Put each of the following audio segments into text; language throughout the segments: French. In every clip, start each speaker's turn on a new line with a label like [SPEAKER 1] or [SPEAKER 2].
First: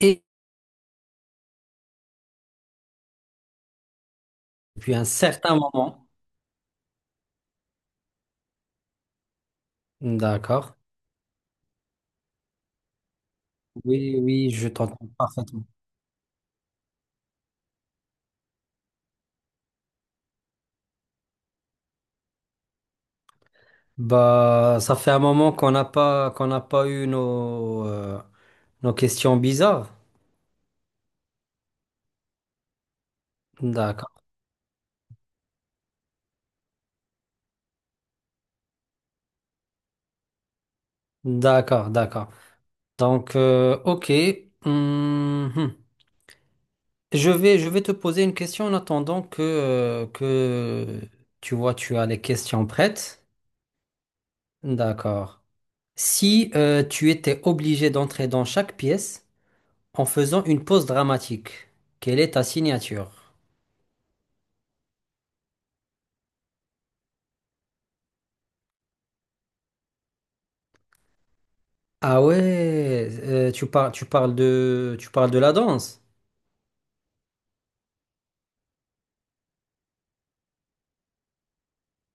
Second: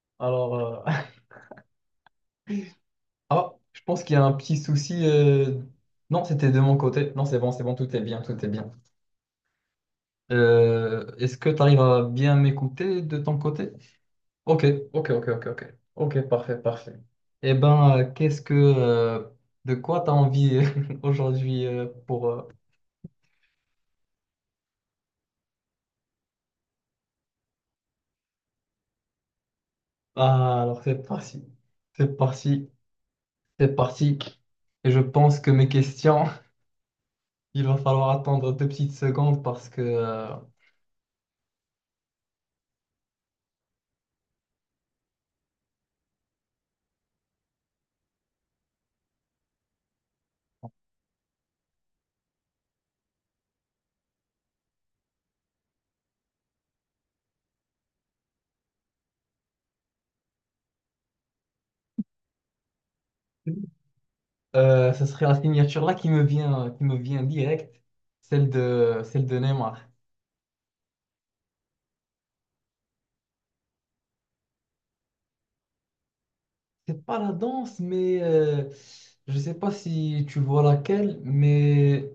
[SPEAKER 1] Et
[SPEAKER 2] Alors, euh, ah, je pense qu'il y a un petit
[SPEAKER 1] depuis
[SPEAKER 2] souci.
[SPEAKER 1] un certain moment,
[SPEAKER 2] Non, c'était de mon côté. Non, c'est bon, tout est bien, tout est bien.
[SPEAKER 1] d'accord,
[SPEAKER 2] Est-ce que tu arrives à bien m'écouter de ton côté?
[SPEAKER 1] oui, oui,
[SPEAKER 2] Ok,
[SPEAKER 1] je t'entends
[SPEAKER 2] ok, ok, ok,
[SPEAKER 1] parfaitement.
[SPEAKER 2] ok. Ok, parfait, parfait. Eh ben, de quoi tu as envie aujourd'hui.
[SPEAKER 1] Bah, ça fait un moment qu'on n'a pas eu nos nos questions bizarres.
[SPEAKER 2] Ah, alors c'est parti, c'est parti, c'est parti.
[SPEAKER 1] D'accord,
[SPEAKER 2] Et je pense que mes questions, il va falloir attendre deux petites secondes
[SPEAKER 1] d'accord, d'accord. Donc, ok. Hum, hum. Je vais te poser une question en attendant que tu vois tu as les questions prêtes. D'accord. Si tu étais obligé d'entrer dans chaque pièce en faisant une pause dramatique, quelle est ta signature?
[SPEAKER 2] Ce serait la signature là qui me vient direct, celle de Neymar.
[SPEAKER 1] Ah ouais, tu parles de la danse.
[SPEAKER 2] C'est pas la danse, mais je sais pas si tu vois laquelle, mais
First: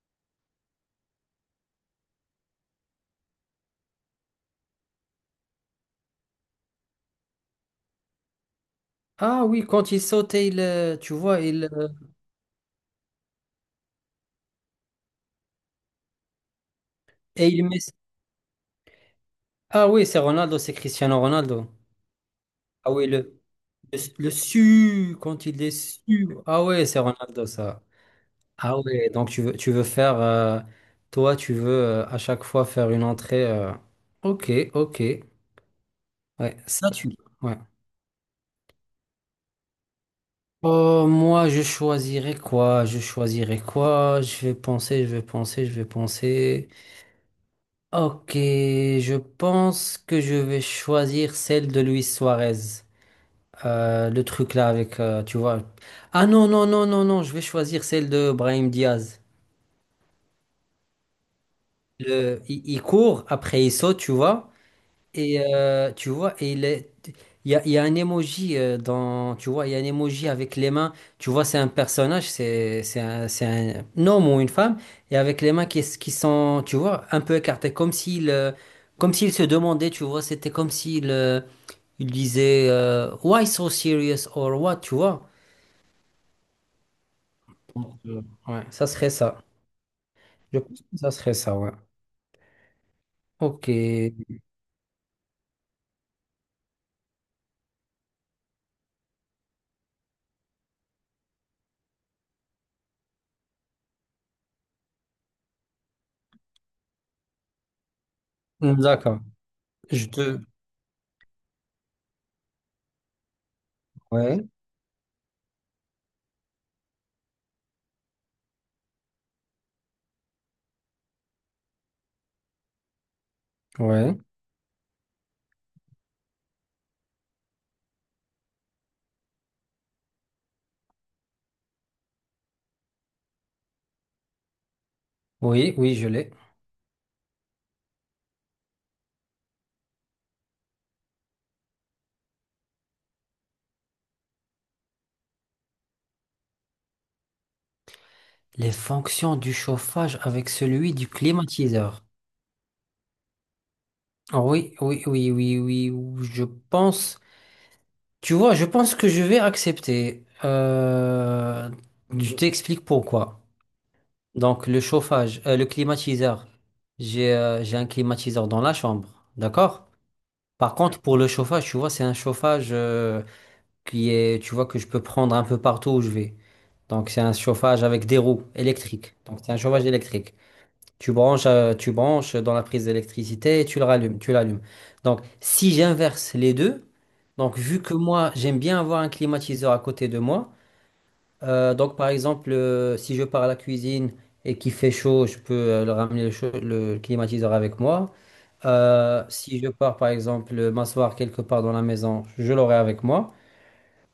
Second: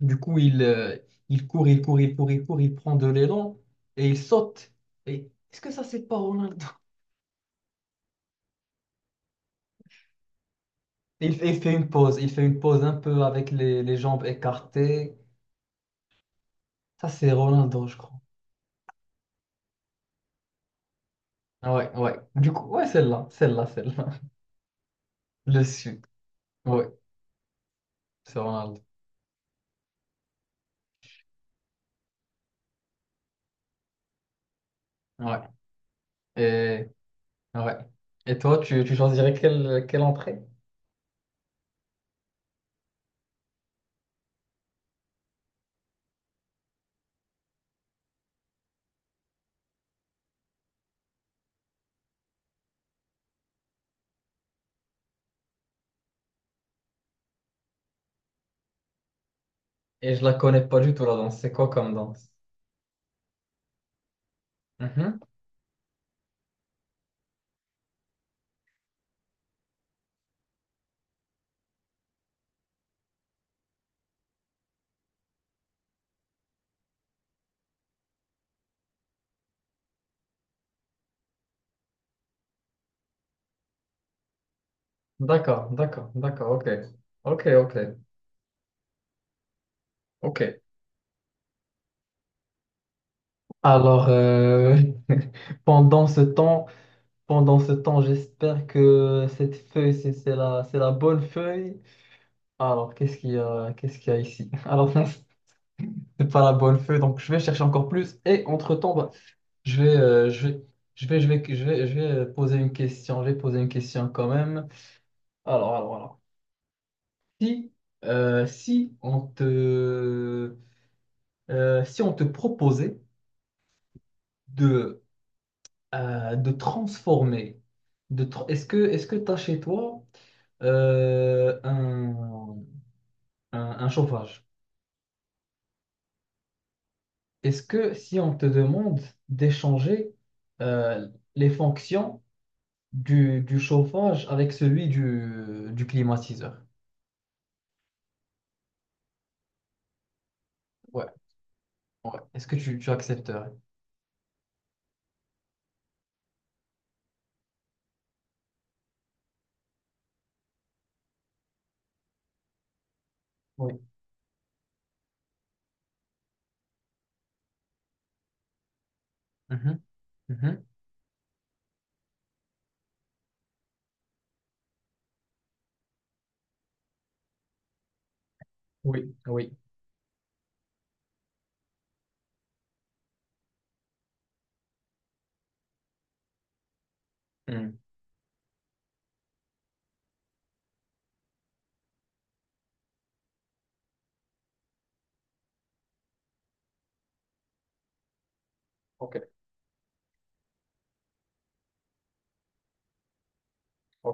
[SPEAKER 2] du coup il court, il court, il court, il court, il prend de l'élan et il saute. Et est-ce que ça c'est pas Ronaldo?
[SPEAKER 1] Ah oui, quand il saute et il, tu
[SPEAKER 2] Et Il,
[SPEAKER 1] vois,
[SPEAKER 2] il
[SPEAKER 1] il
[SPEAKER 2] fait une pause, il fait une pause un peu avec les jambes écartées. Ça c'est
[SPEAKER 1] et il met.
[SPEAKER 2] Ronaldo, je crois.
[SPEAKER 1] Ah oui, c'est Ronaldo, c'est Cristiano Ronaldo.
[SPEAKER 2] Ouais, ouais. Du coup, ouais,
[SPEAKER 1] Ah oui,
[SPEAKER 2] celle-là, celle-là, celle-là.
[SPEAKER 1] le su quand il
[SPEAKER 2] Le
[SPEAKER 1] est
[SPEAKER 2] sud.
[SPEAKER 1] su. Ah ouais,
[SPEAKER 2] Ouais,
[SPEAKER 1] c'est Ronaldo ça.
[SPEAKER 2] c'est
[SPEAKER 1] Ah
[SPEAKER 2] Ronaldo.
[SPEAKER 1] ouais, donc tu veux faire, toi, tu veux à chaque fois faire une entrée. Ok, ok.
[SPEAKER 2] Ouais.
[SPEAKER 1] Ouais, ça tu. Ouais.
[SPEAKER 2] Ouais. Et toi, tu choisirais quelle entrée?
[SPEAKER 1] Oh moi, je choisirais quoi? Je choisirais quoi? Je vais penser, je vais penser, je vais penser. Ok, je pense que je vais choisir celle de Luis Suarez. Le truc là avec, tu vois. Ah non, non, non, non, non, je vais choisir celle de Brahim Diaz.
[SPEAKER 2] Et je la connais pas du tout la danse. C'est quoi comme danse?
[SPEAKER 1] Le, il court, après il saute, tu vois.
[SPEAKER 2] Mhm.
[SPEAKER 1] Et tu vois, et il est, il y a un emoji dans, tu vois, il y a un emoji avec les mains. Tu vois, c'est un personnage, c'est un homme ou une femme, et avec les mains qui, qui sont, tu vois, un peu écartées, comme s'il se demandait, tu vois, c'était comme s'il, il disait, Why so serious or what, tu vois.
[SPEAKER 2] D'accord, d'accord, d'accord, ok. Ok, ok,
[SPEAKER 1] Donc, ouais, ça serait ça.
[SPEAKER 2] ok.
[SPEAKER 1] Je pense que ça serait ça, ouais. Ok,
[SPEAKER 2] Alors, euh, pendant ce temps, pendant ce temps, j'espère que cette feuille, c'est la bonne feuille. Alors, qu'est-ce qu'il y a, qu'est-ce qu'il y a ici? Alors, non, c'est pas la bonne feuille, donc je vais chercher encore plus. Et entre-temps, bah,
[SPEAKER 1] d'accord. Je te,
[SPEAKER 2] je vais, je vais, je vais, je vais, je vais poser une question. Je vais poser une question quand
[SPEAKER 1] ouais,
[SPEAKER 2] même. Alors, alors. Si, euh, si on te, si on te proposait
[SPEAKER 1] ouais,
[SPEAKER 2] de, de transformer, est-ce que tu as chez toi euh, un, un chauffage?
[SPEAKER 1] oui, oui, je l'ai.
[SPEAKER 2] Est-ce que si on te demande d'échanger euh, les fonctions du chauffage avec celui du climatiseur?
[SPEAKER 1] Les fonctions du chauffage avec celui
[SPEAKER 2] Ouais,
[SPEAKER 1] du climatiseur.
[SPEAKER 2] ouais. Est-ce que tu accepterais?
[SPEAKER 1] Ah oui, oui, oui, oui, oui, ou- je pense. Tu vois, je pense que je vais accepter. Je t'explique pourquoi.
[SPEAKER 2] Oui.
[SPEAKER 1] Donc, le chauffage, le climatiseur. J'ai un climatiseur dans la chambre,
[SPEAKER 2] Mhm,
[SPEAKER 1] d'accord?
[SPEAKER 2] mhm.
[SPEAKER 1] Par contre, pour le chauffage, tu vois, c'est un chauffage qui est, tu vois, que je peux prendre un peu partout où je vais. Donc, c'est un chauffage avec des roues
[SPEAKER 2] Oui,
[SPEAKER 1] électriques. Donc,
[SPEAKER 2] oui.
[SPEAKER 1] c'est un chauffage électrique. Tu branches dans la prise d'électricité et tu le rallumes, tu l'allumes. Donc, si j'inverse les deux, donc vu
[SPEAKER 2] Hmm.
[SPEAKER 1] que moi, j'aime bien avoir un climatiseur à côté de moi, donc par exemple, si je pars à la cuisine et qu'il fait chaud, je peux le ramener le, chaud- le climatiseur avec moi.
[SPEAKER 2] Ok,
[SPEAKER 1] Si je pars par exemple m'asseoir quelque part dans la maison, je l'aurai avec moi.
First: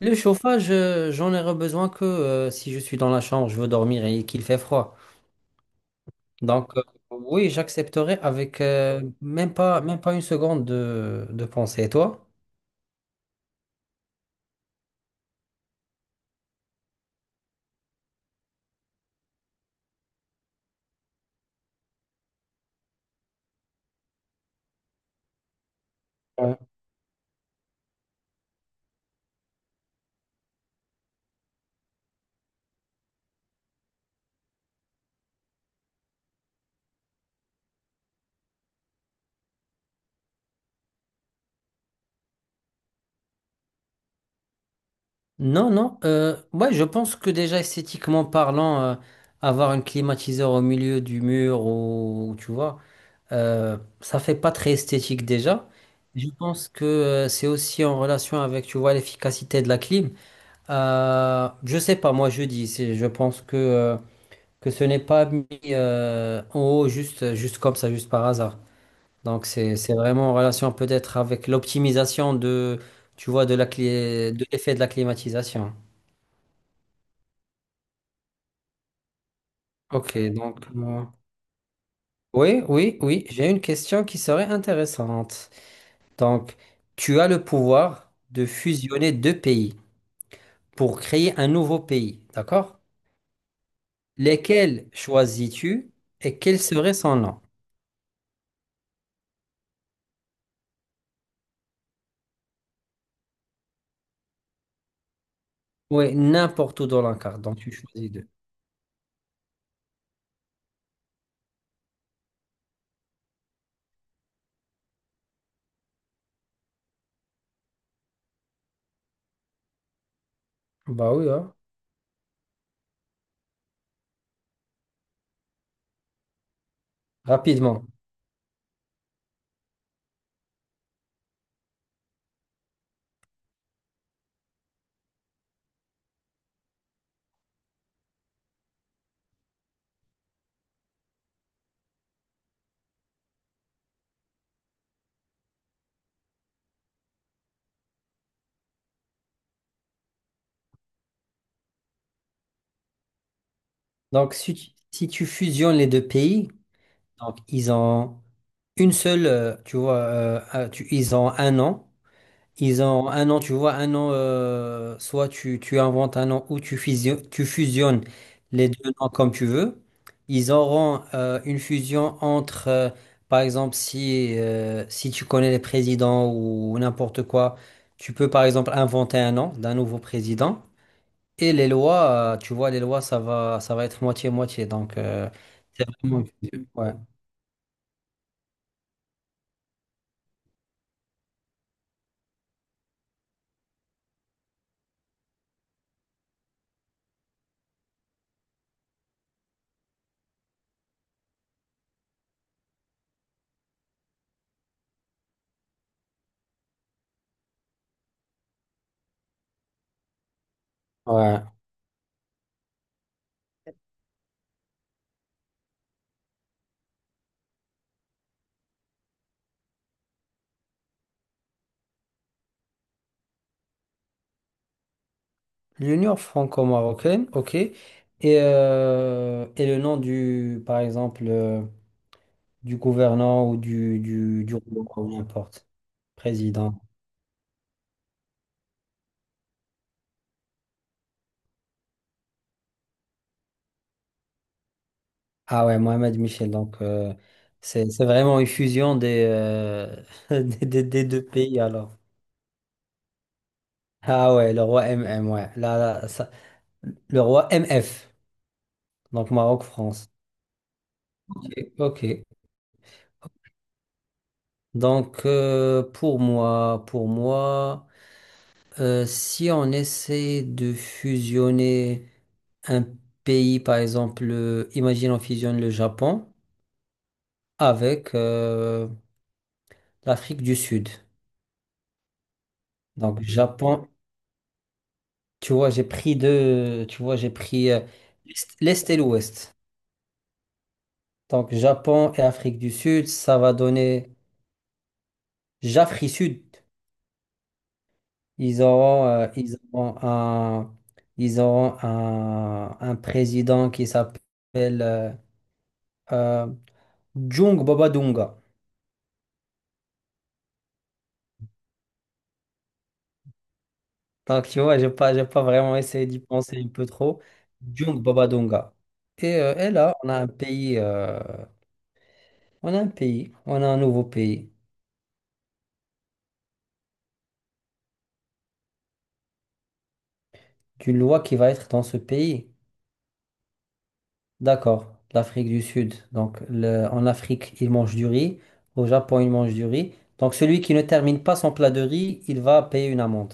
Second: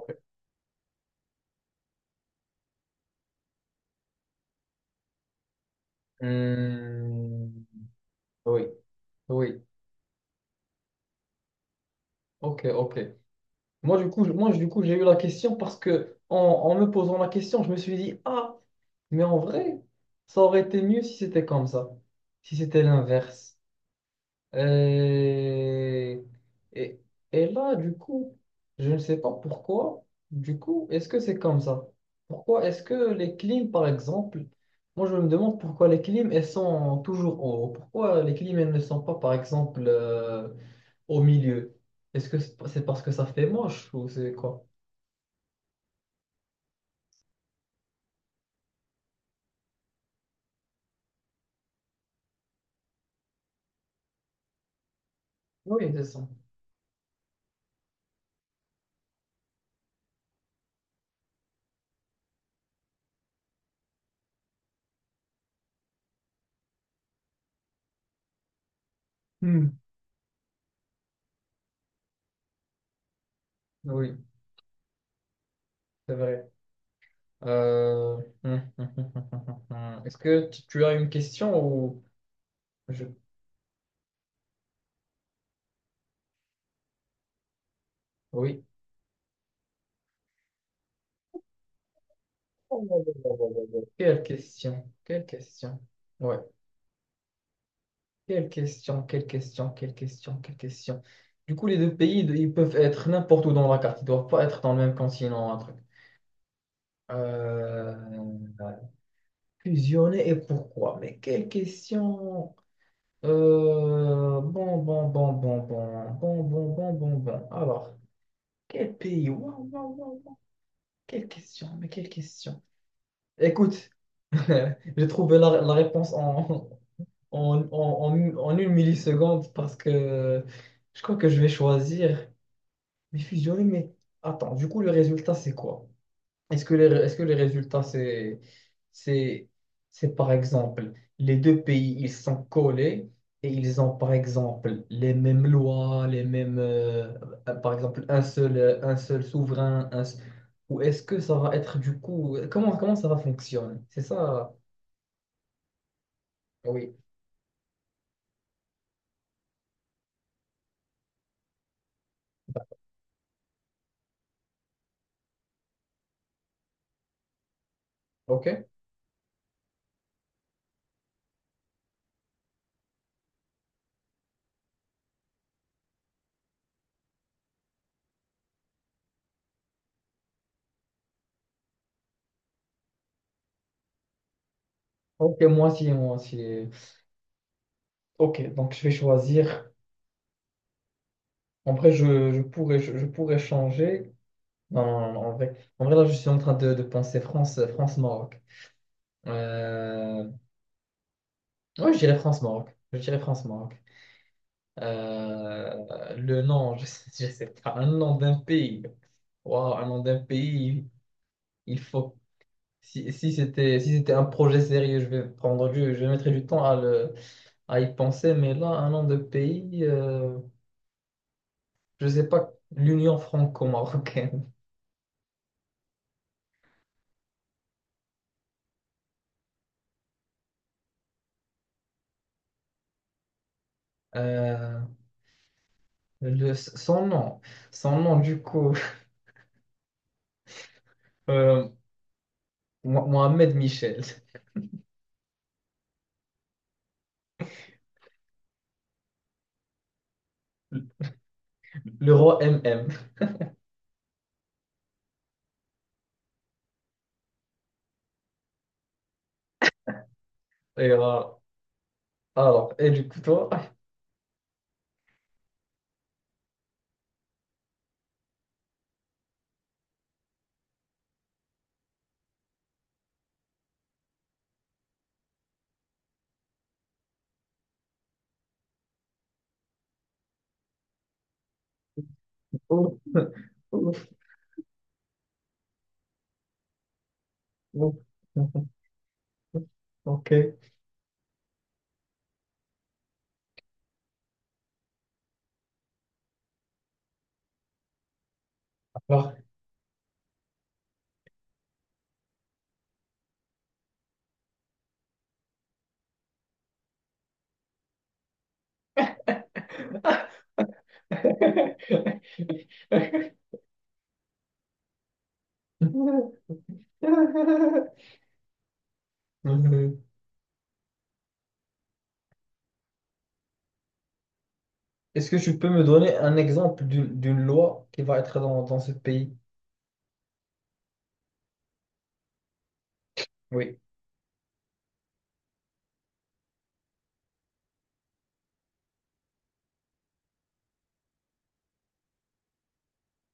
[SPEAKER 1] Le chauffage, j'en aurai besoin que si je suis dans la chambre, je veux dormir et qu'il fait froid. Donc, oui,
[SPEAKER 2] Hmm,
[SPEAKER 1] j'accepterai avec
[SPEAKER 2] oui, oui.
[SPEAKER 1] même pas une seconde de pensée. Et toi?
[SPEAKER 2] Ok, ok. Moi, du coup, moi, du coup, j'ai eu la question parce que en me posant la question, je me suis dit, ah, mais en vrai, ça aurait été mieux si c'était comme ça, si c'était l'inverse. Et,
[SPEAKER 1] Ouais.
[SPEAKER 2] et, et là, du coup, je ne sais pas pourquoi. Du coup, est-ce que c'est comme ça? Pourquoi est-ce que les clims, par exemple, moi je me demande pourquoi les clims, elles sont toujours en haut. Pourquoi les clims, elles ne sont pas, par exemple, au milieu? Est-ce que c'est parce que ça fait moche ou c'est quoi?
[SPEAKER 1] Non, non. Ouais, je pense que déjà esthétiquement parlant, avoir un climatiseur au milieu du mur ou tu vois, ça fait pas très esthétique déjà.
[SPEAKER 2] Oui, c'est ça.
[SPEAKER 1] Je pense que c'est aussi en relation avec, tu vois, l'efficacité de la clim. Je sais pas, moi je dis, c'est- je pense que ce n'est pas mis en haut juste, juste comme ça, juste par hasard. Donc c'est
[SPEAKER 2] Hmm.
[SPEAKER 1] c'est vraiment en relation peut-être avec l'optimisation de tu vois de la
[SPEAKER 2] Oui,
[SPEAKER 1] clé de l'effet de la climatisation.
[SPEAKER 2] c'est vrai. Euh, Est-ce
[SPEAKER 1] Ok,
[SPEAKER 2] que tu
[SPEAKER 1] donc
[SPEAKER 2] tu as
[SPEAKER 1] moi-
[SPEAKER 2] une question
[SPEAKER 1] oui, oui,
[SPEAKER 2] je...
[SPEAKER 1] oui, j'ai une question qui serait intéressante. Donc tu as le pouvoir de
[SPEAKER 2] Oui.
[SPEAKER 1] fusionner deux pays pour créer un nouveau pays, d'accord?
[SPEAKER 2] Oh, oh, oh, oh, oh, oh. Oh. Quelle question,
[SPEAKER 1] Lesquels
[SPEAKER 2] quelle question.
[SPEAKER 1] choisis-tu et
[SPEAKER 2] Ouais,
[SPEAKER 1] quel serait son nom?
[SPEAKER 2] quelle question, quelle question, quelle question, quelle question. Du coup, les deux pays, ils peuvent être n'importe où dans la carte. Ils doivent pas être dans le même continent, un truc.
[SPEAKER 1] Oui, n'importe où dans la carte, donc tu choisis deux.
[SPEAKER 2] Euh, Fusionner et pourquoi? Mais quelle question. Bon, bon, bon, bon, bon, bon, bon, bon, bon, bon. Alors, quel pays? Waouh, waouh, waouh.
[SPEAKER 1] Bah oui,
[SPEAKER 2] Quelle
[SPEAKER 1] hein.
[SPEAKER 2] question, mais quelle question. Écoute, j'ai trouvé la réponse
[SPEAKER 1] Rapidement.
[SPEAKER 2] en une milliseconde parce que je crois que je vais choisir mais fusionner. Mais attends, du coup, le résultat, c'est quoi? Est-ce que les résultats, c'est, c'est par exemple, les deux pays, ils sont collés et ils ont par exemple les mêmes lois, par exemple, un seul souverain, ou est-ce que ça va être du coup, comment ça va fonctionner? C'est
[SPEAKER 1] Donc
[SPEAKER 2] ça,
[SPEAKER 1] si tu, si tu fusionnes les deux pays,
[SPEAKER 2] oui,
[SPEAKER 1] donc ils ont une seule, tu vois, tu- ils ont un an. Ils ont un an, tu vois, un an, soit tu, tu inventes un an ou tu fusion- tu fusionnes
[SPEAKER 2] ok.
[SPEAKER 1] les deux noms comme tu veux. Ils auront une fusion entre, par exemple, si, si tu connais les présidents ou n'importe quoi, tu peux par exemple inventer un nom d'un nouveau président. Et les lois, tu vois, les lois, ça va être moitié-moitié. Donc,
[SPEAKER 2] Ok, moi
[SPEAKER 1] c'est
[SPEAKER 2] aussi, moi
[SPEAKER 1] vraiment...
[SPEAKER 2] aussi.
[SPEAKER 1] Ouais,
[SPEAKER 2] Ok, donc je vais choisir. En vrai, je pourrais, je pourrais changer. Non, non, non, en vrai, là, je suis en train de penser France-Maroc. Euh... Ouais, je dirais France-Maroc. Je dirais France-Maroc. Le nom, je sais pas, un nom d'un pays. Waouh, un nom d'un pays,
[SPEAKER 1] ouais.
[SPEAKER 2] il faut. Si c'était un projet sérieux, je mettrais du temps à y penser, mais là, un nom de pays, je sais pas, l'Union franco-marocaine.
[SPEAKER 1] L'Union franco-marocaine, ok. Et le nom du, par exemple, du gouvernant ou du roi,
[SPEAKER 2] Euh,
[SPEAKER 1] ou n'importe, président.
[SPEAKER 2] son nom, du coup, euh, Mohamed Michel,
[SPEAKER 1] Ah ouais, Mohamed Michel. Donc, c'est vraiment une fusion des, des deux pays alors.
[SPEAKER 2] le roi MM.
[SPEAKER 1] Ah ouais, le roi MM, ouais. Là, là, ça- le roi MF, donc Maroc-France.
[SPEAKER 2] Et, euh,
[SPEAKER 1] Ok. Ok.
[SPEAKER 2] alors, et du coup, toi,
[SPEAKER 1] Donc, pour moi, pour moi. Si on essaie de fusionner un pays, par exemple, imagine on fusionne le Japon avec l'Afrique du Sud.
[SPEAKER 2] ouf,
[SPEAKER 1] Donc Japon,
[SPEAKER 2] ouf,
[SPEAKER 1] tu vois, j'ai pris deux, tu vois, j'ai pris
[SPEAKER 2] ouf.
[SPEAKER 1] l'Est l'Est et l'Ouest.
[SPEAKER 2] Ok.
[SPEAKER 1] Donc Japon et Afrique du Sud, ça va donner Jafri Sud. Ils auront, euh,
[SPEAKER 2] Alors.
[SPEAKER 1] ils auront un, ils auront un président qui s'appelle euh, Jung Babadunga. Donc, tu vois, j'ai pas vraiment essayé d'y penser un peu trop. Djung babadonga. Et là,
[SPEAKER 2] Mhm.
[SPEAKER 1] on a un pays, on a un pays, on a un nouveau pays,
[SPEAKER 2] Est-ce que tu peux me donner un exemple d'une loi qui va être dans ce pays?
[SPEAKER 1] d'une loi qui va être dans ce pays.
[SPEAKER 2] Oui,
[SPEAKER 1] D'accord, l'Afrique du Sud. Donc, le- en Afrique, ils mangent du riz. Au Japon, ils mangent du riz. Donc, celui qui ne termine pas son plat de riz, il va payer une amende.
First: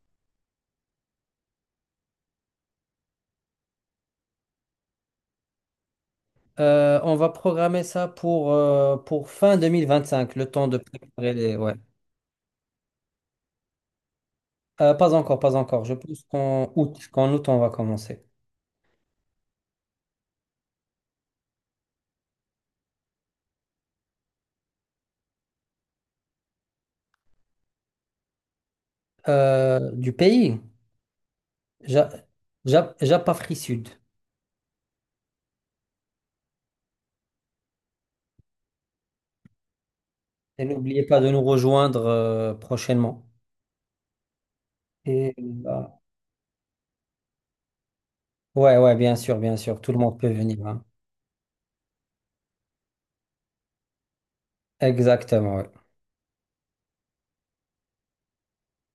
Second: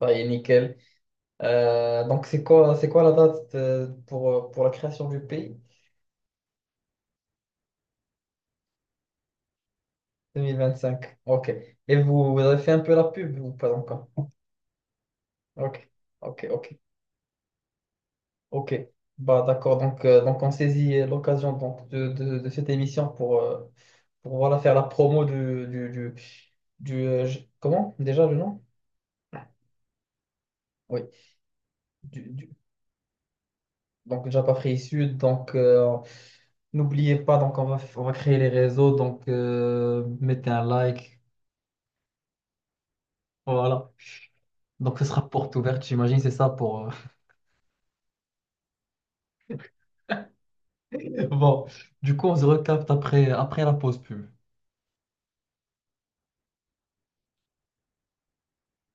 [SPEAKER 2] ça y est, nickel. Donc, c'est quoi la date pour la création du pays?
[SPEAKER 1] On va programmer ça pour fin 2025, le temps de
[SPEAKER 2] 2025.
[SPEAKER 1] préparer
[SPEAKER 2] Ok.
[SPEAKER 1] les... Ouais.
[SPEAKER 2] Et vous avez fait un peu la pub ou pas encore?
[SPEAKER 1] Pas encore, pas
[SPEAKER 2] Ok.
[SPEAKER 1] encore. Je pense
[SPEAKER 2] Ok, ok,
[SPEAKER 1] qu'en août, on va commencer.
[SPEAKER 2] ok. Bah d'accord, donc on saisit l'occasion donc, de cette émission pour voilà, faire la promo du comment? Déjà le nom?
[SPEAKER 1] Du pays,
[SPEAKER 2] Oui,
[SPEAKER 1] Ja-
[SPEAKER 2] du, du-
[SPEAKER 1] Japafri Sud.
[SPEAKER 2] donc Japa Free Sud. Donc n'oubliez pas, donc on va créer les réseaux. Donc mettez un
[SPEAKER 1] Et n'oubliez
[SPEAKER 2] like.
[SPEAKER 1] pas de nous rejoindre prochainement.
[SPEAKER 2] Voilà. Donc ce sera
[SPEAKER 1] Et,
[SPEAKER 2] porte
[SPEAKER 1] euh,
[SPEAKER 2] ouverte, j'imagine, c'est ça.
[SPEAKER 1] ouais, ouais, bien sûr, tout le monde peut venir. Hein.
[SPEAKER 2] Bon, du coup, on se recapte après la pause pub.
[SPEAKER 1] Exactement, ouais.